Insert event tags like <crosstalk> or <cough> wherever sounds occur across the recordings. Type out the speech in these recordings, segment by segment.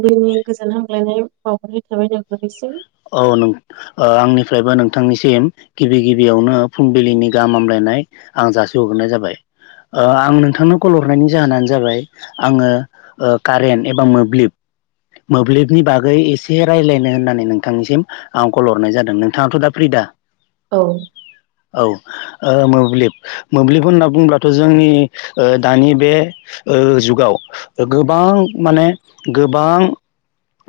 फुंनि गोजोन हामगलायनाय बावहरनाय थाबाय नोंथांनिसिम औ आंनिफ्रायबो नोंथांनिसिम गिबि गिबियावनो फुंबिलिनि गाहाम हामलायनाय आं जासि हग्रोननाय जाबाय आं नोंथांनो कल हरनायनि जाहोनानो जाबाय आङो कारेन्ट एबा मोब्लिब मोब्लिबनि बागै एसे रायज्लायनो होननानै नों बिथांनिसिम आं कल हरनाय जादों नोंथाङाथ' दा फ्रि दा? औ औ मोब्लिब मोब्लिब होनना बुंङोब्लाथ' जोंनि दानि बे जुगाव गोबां माने गोबां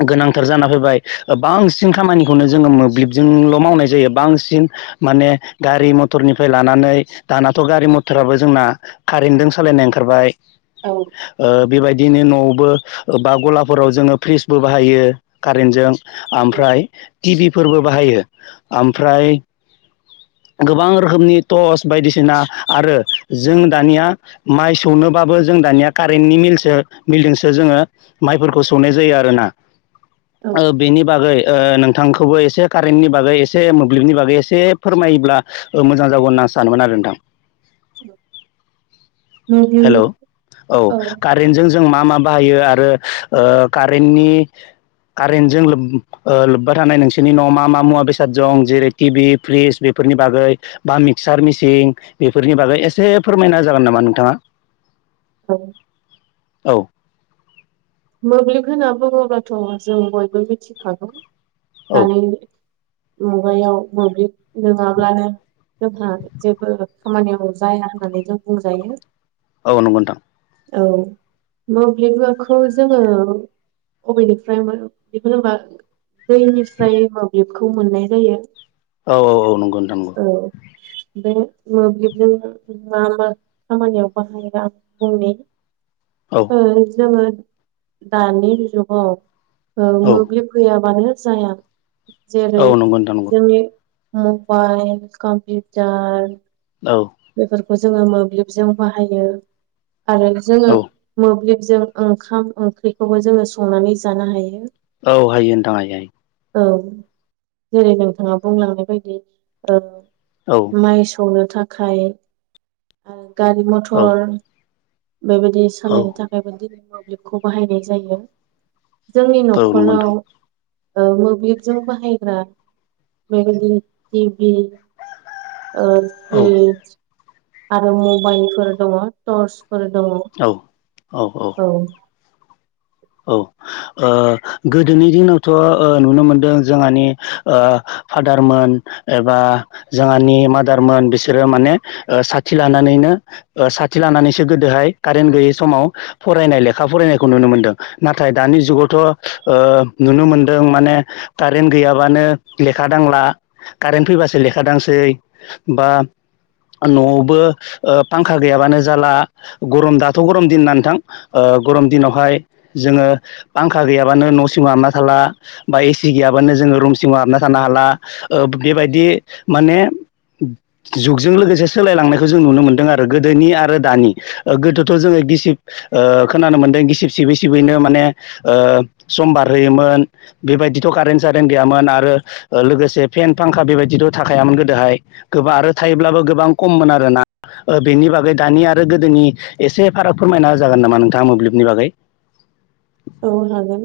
गोनांथार जाना फैबाय बां सिन खामानिखौनो जोङो मोब्लिबजोंल' मावनाय जायो बांसिन माने गारि मथरनिफ्राय लानानै दानाथ' गारि मथराबो जोंना कारेन्टजों सालायनाय ओंखारबाय औ बेबायदि बिदिनो न'बो बा गलाफोराव जोङो फ्रिजबो बाहायो कारेन्टजों आफ्राय ओमफ्राय टिभिफोरबो बाहायो ओमफ्राय गोबां रोखोमनि टर्च बायदिसिना आरो जों दानिया माइ सौनोबाबो जों जों दानिया कारेन्टनि मिलसो मिलजोंसो जोङो माइफोरखौ सौनाय जायो आरोना। औ बेनि बागै नोंथांखौबो एसे कारेन्टनि बागै एसे मोब्लिबनि बागै एसे फोरमायोब्ला मोजां जागौन ना सानोमोन आरो नोंथां हेलौ हेलौ औ कारेन्ट जों जों मा मा बाहायो आरो ओ कारेन्टनि कारेन्टजों लोब ओ लोब्बा थानाय नोंसोरनि न'आव मा मा मुवा बेसाद दं जेरै टिभि फ्रिज बे - फोरनि बागै बा मिक्सार मेसिन बेफोरनि बागै एसे फोरमायना जागोन नामा नोंथाङा ओं औ मोब्लिब होनना बुङोबाथ जों बयबो मिथिखागौ औ दानि मुगायाव मोब्लिब नोङाब्लानो जोंहा जेबो खामानियाव जाया होननानै जों बुंजायो औ नंगौ नोंथां औ मोब्लिबखौ जोङो अबेनिफ्रायबो <unintelligible> दैनिफ्राय मोब्लिब खौ मोननाय जायो औ औ औ नंगौ नोंथां नंगौ औ बे मोब्लिबजों मा मा खामानियाव बाहायो आं बुंनि औ ओ जोङो दानि जुगाव ओ औ मोब्लिब गैयाबानो जाया जेरै औ नंगौ नोंथां नंगौ जोंनि मबाइल कम्पिउटार औ बेफोरखौ जोङो मोब्लिबजों बाहायो आरो जोङो औ मोब्लिबजों ओंखाम ओंख्रिखौबो जोङो संनानै जानो हायो औ हायो नोंथां हायो हायो औ जेरै नोंथाङा बुंलांनाय बायदि हायो ओ माइ सौनो थाखाय ओ गारि औ मथर बेबायदि औ सालायनो थाखायबो दिनै मोब्लिबखौ बाहायनाय जायो जोंनि औ नंगौ न'खराव नोंथां ओ मोब्लिबजों बाहायग्रा बेबायदि टिभि ओ औ फ्रिज आरो मबाइलफोर दङ टर्स फोर दङ औ औ औ औ ओ गोदोनि दिनावथ ओ नुनो मोनदों जोंहानि ओ फादारमोन एबा जोंहानि मादारमोन बिसोरो माने ओ साथि लानानै नो ओ साथि लानानैसो गोदोहाय कारेन्ट गैयै समाव फरायनाय लेखा फरायनायखौ नुनो मोनदों नाथाय दानि जुगावथ ओ नुनो मोनदों माने कारेन्ट गैयाबानो ले खा दांला कारेन्ट फैबासो लेखा दांसै बा न'आवबो ओ फांखा गैयाबानो जाला गरम दाथ गरम दिनना नोथां ओ ओ गरम दिनावहाय जोङो फांखा गैयाबानो न'सिङाव हाबना थाला बा एसि गैयाबानो जोङो रुमसिङाव हाबना था नो हाला बेबायदि माने जुगजों लोगोसे सोलायलांनायखौ जों नुनो मोनदों आरो गोदोनि आरो दानि गोदोथ जोङो गिसिब ओ खोनानो मोनदों गिसिब सिबै सिबैनो माने सम बारहोयोमोन बेबायदिथ कारेन्ट जादों गैयामोन आरो लोगोसे फेन फांखा बेबायदिथ थाखायामोन गोदोहाय गोबां आरो थायोब्लाबो गोबां खममोन आरो ना ओ बेनि बागै दानि आरो गोदोनि एसे फाराग फोरमायना जागोन नामा नोंथाङा मोब्लिबनि बागै औ हागोन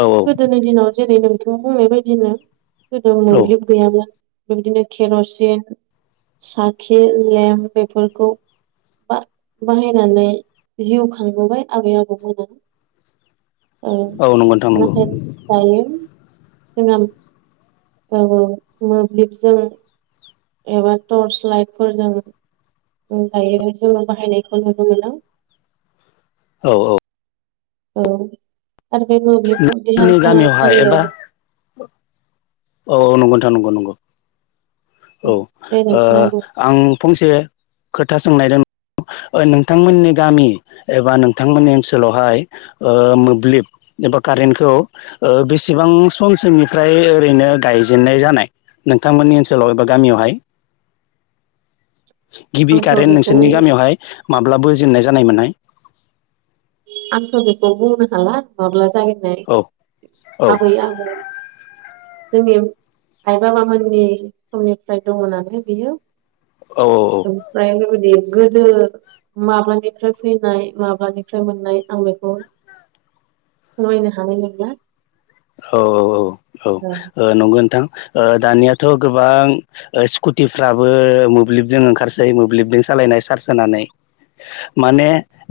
औ गोदोनि दिनाव जेरै नोंथां बुंनाय बायदिनो गोदो औ मोब्लिब गैयाबा बेबायदिनो केरसिन साखि लेम्प बेफोरखौ बा बाहायनानै जिउ खांबोबाय आबै आबौमोना औ नंगौ नोंथां नंगौ नाथाय दायो जोंना मोब्लिबजों एबा टर्च लाइटफोरजों दायो जोङो बाहायनायखौ नुनो मोनो औ औ औ आरो बे मोब्लिबखौ देहा जोंनि गामियावहाय एबा फाहामसालियाव औ औ नंगौ नोंथां नंगौ नंगौ औ दे नोंथाङाबो आं फंसे खोथा सोंनायदों नोंथांमोननि गामि एबा नोंथांमोननि ओनसोलावहाय मोब्लिब एबा कारेन्टखौ बेसेबां समसोनिफ्राय ओरैनो गायजेननाय जानाय नोंथांमोननि ओनसोलाव एबा गामियावहाय गिबि आंथ' कारेन्ट बेखौ नोंसोरनि गामियावहाय माब्ला बोजेननाय जानाय मोनहनाय आंथ बेखौ बुंनो हला माब्ला जनाय औ औ आबै आबौ जोंनि आइ बाबामोननि समनिफ्राय दङ नालाय बियो औ ओमफ्राय बेबायदि गोदो माबानिफ्राय फैनाय माबानि फफ्राय मोननाय आं बेखौ नायनो हानाय नंला औ औ औ औ नंगौ नोंथां दानियाथ' गोबां स्कुटिफ्राबो मोब्लिबजों ओंखारसै मोब्लिबजों सान सालायनाय सार्स होनानै माने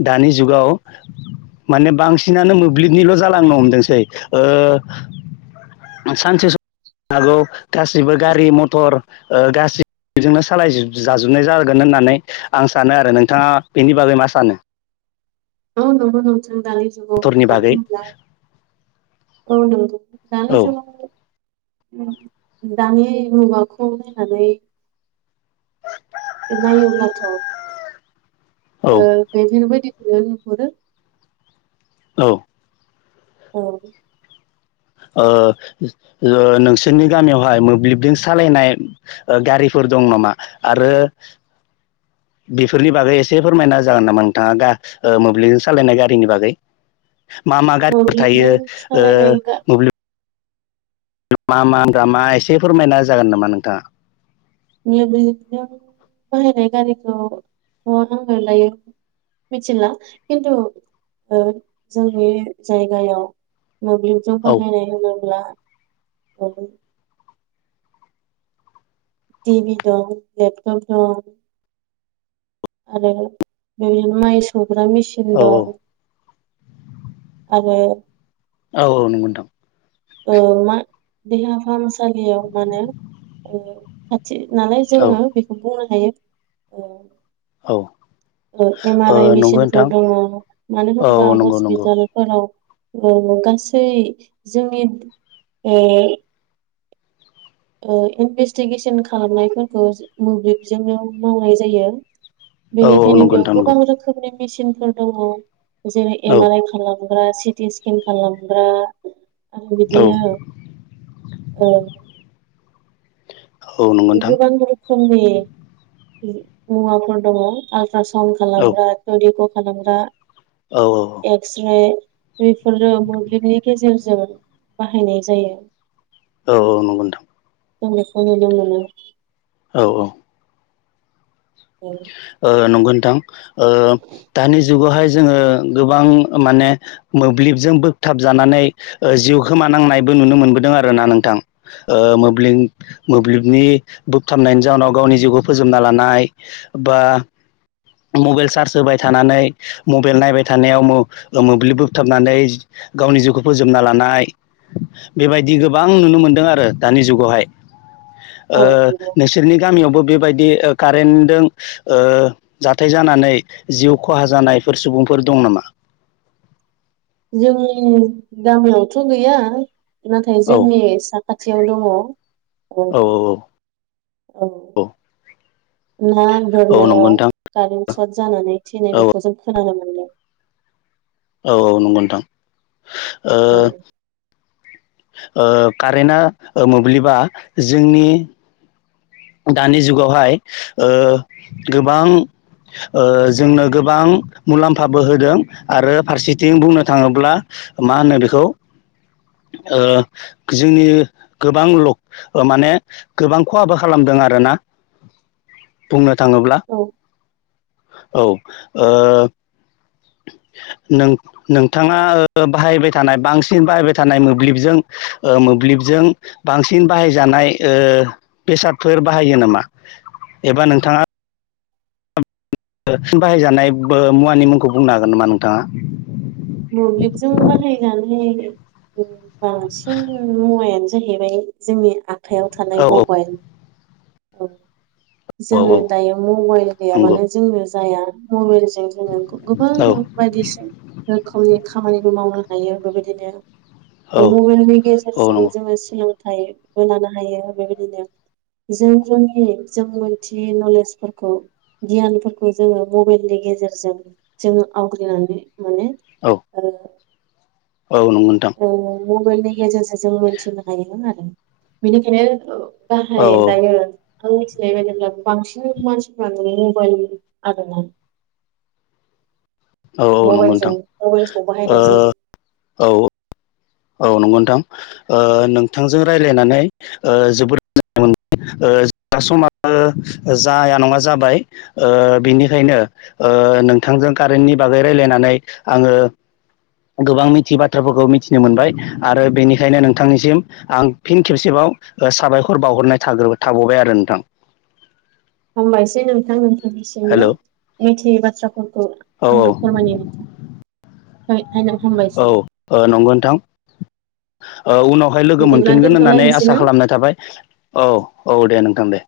दानि जुगाव माने बांसिनानो मोब्लिब बि्लिबनिल' जालांनो हमदोंसै सानसे सम हागौ गासिबो गारि मथर गासिजोंनो सालाय जाजोबनाय जागोन न होननानै आं सानो आरो नोंथाङा बेनि बागै मा सानो ओ नंगौ नोंथां दानि जुगाव मथरनि बागै दानि औ जुगाव दानि मुगाखौ नायनानै नायोब्ला थ औ बेफोरबायदिखौनो नुहुरो औ औ नोंसोरनि गामियावहाय मोब्लिबजों सालायनाय गारिफोर दं नामा आरो बेफोरनि बागै एसे फोरमायना जागोन नामा नोंथाङा मोब्लिबजों सालायनाय गारिनि बागै मा मा गारिफोर मोब्लिबजों थायो सालायनाय गा मोब्लिब मा मा होनग्रामा एसे फोरमायना जागोन नामा नोंथाङा जों बाहायनाय गारिखौ आंनानै लायो मिथिला खिन्थु जोंनि जायगायाव मोब्लिबजों औ बाहायनाय होनोब्ला टिभि दं लेपटप दं आरो बेदिनो माइ सौग्रा मेचिन औ दं आरो औ नंगौ नोंथां मा देहा फाहामसालियाव माने खा नालाय औ जोङो बेखौ बुंनो हायो औ एम ओ आर आइ नंगौ मेसिनफोर नोंथां दङ मानो औ होनबा औ नंगौ नंगौ हस्पितालफोराव गासै जोंनि इनभेस्टिगेसन खालामनायफोरखौ मोब्लिबजोंनो मावनाय जायो औ बेनिखायनो नंगौ बेयाव नोंथां नंगौ गोबां रोखोमनि मेसिनफोर दङ जेरै औ एम आर आइ खालामो सिटि सकेन खालामग्रा आरो औ बिदिनो ओ औ नंगौ नोंथां गोबां रोखोमनि मुवाफोर दङ आलट्रा सउन्ड औ खालामग्रा थदिखौ खालामग्रा औ एक्स रे बेफोरो मोब्लिबनि गेजेरजों बाहायनाय जायो औ औ नंगौ नोंथां जों बेखौ नुनो मोनो औ - औ औ ओ नंगौ नोंथां ओ दानि जुगावहाय जोंङो गोबां माने मोब्लिबजों बोगथाब जानानै जिउ खोमानांनायबो नुनो मोनबोदों आरोना नोंथां ओ मोब्लिब मोब्लिबनि बोगथाबनायनि जाउनाव गावनि जिउखौ फोजोबना लानाय बा मबाइल चार्ज होबाय थानानै मबाइल नायबाय थानायाव मोब्लिब बोगथाबनानै गावनि जिउखौ फोजोबना लानाय बेबायदि गोबां नुनो मोनदों आरो दानि जुगावहाय ओ नंगौ नोंसोरनि गामियावबो बेबायदि ओ का रेनदों ओ जाथाय जानानै जिउ खहा जानायफोर सुबुंफोर दं नामा? <inaudible> जोंनि गामियावथ' गैया नाथाय औ जोंनि सा खाथियाव दङो औ - औ ना औ नंगौ बोननायाव नोंथां कारेन्ट सर्ट जानानै थैनाय औ बेखौ जों खोनानो <unintelligible> औ - औ नंगौ नोंथां ओ औ ओ कारेन्टआ मोब्लिबा जोंनि दानि जुगावहाय ओ गोबां ओ जोंनो गोबां मुलाम्फाबो होदों आरो फारसेथिं बुंनो थांङोब्ला मा होनो बेखौ ओ जोंनि गोबां माने गोबां खहाबो खालामदों आरोना बुंनो थांङोब्ला औ औ ओ नों नोंथांङा बाहायबाय थानाय बांसिन बाहायबाय थानाय मोब्लिबजों ओ मोब्लिब मोब्लिबजों बांसिन बाहाय जानाय ओ बेसादफोर बाहायो नामा? एबा नोंथांङा बाहायजानाय मुवानि मुंखौ बुंनो हागोन नामा नोंथांङा मोब्लिबजों बाहायजानाय बांसिन मुवाया- जाहैबाय जोंनि आखयाव औ थानाय औ मबाइल औ औ औ जोंङो दायो मबाइल नंगौ गैयाबानो जोंनो जाया मबाइल- जों जोङो गोबां औ बायदिसिन रोखोमनि खामानिबो मावनो हायो बेबायदिनो औ मबाइलनि औ गेजेरजों नंगौ जोंङो सों थाइबो लानो हायो बेबायदिनो जों जोंनि जों मोनथियै नलेजफोरखौ गियानफोरखौ जोंङो मबाइलनि गेजेर जों जोंङो आवग्रिरिनानै मोनो औ ओ औ नंगौ नोंथां ओ मबाइलनि गेजेरजों जों मिथिनो हायो आरो बेनिखायनो औ गाहाय दायो आं मिथिनाय बायदिब्ला बांसिन मानसिफ्रानो मबाइल आरो ना औ - औ नंगौ नोंथां मबाइलखौ ओ बाहायनाय जायो औ औ नंगौ नोंथां ओ नोंथांजों रायलायनानै ओ जोबोद ओ समाबो जाया नंङा जाबाय ओ बिनिखायनो ओ नोंथांजों कारेन्टनि बागै रायलायनानै आंङो गोबां मिथि बाथ्राफोरखौ मिथिनो मोनबाय आरो बेनिखायनो नोंथांनिसिम आं फिन खेबसेबाव साबायखर बावहरनाय थाबावबाय आरो नोंथां। हामबायसै नोंथांनो। निसिमबो हेल' मिथियै बाथ्राफोरखौ औ औ आंनो फोरमाय थाखाय आयनाव औ हामबायसै नंगौ नोंथां। औ उनावहाय लोगो बिदिब्ला मोनफिनगोन होननानै दोनथ'लायनोसै आसा ना खालामनाय थाबाय औ। औ दे नोंथां दे।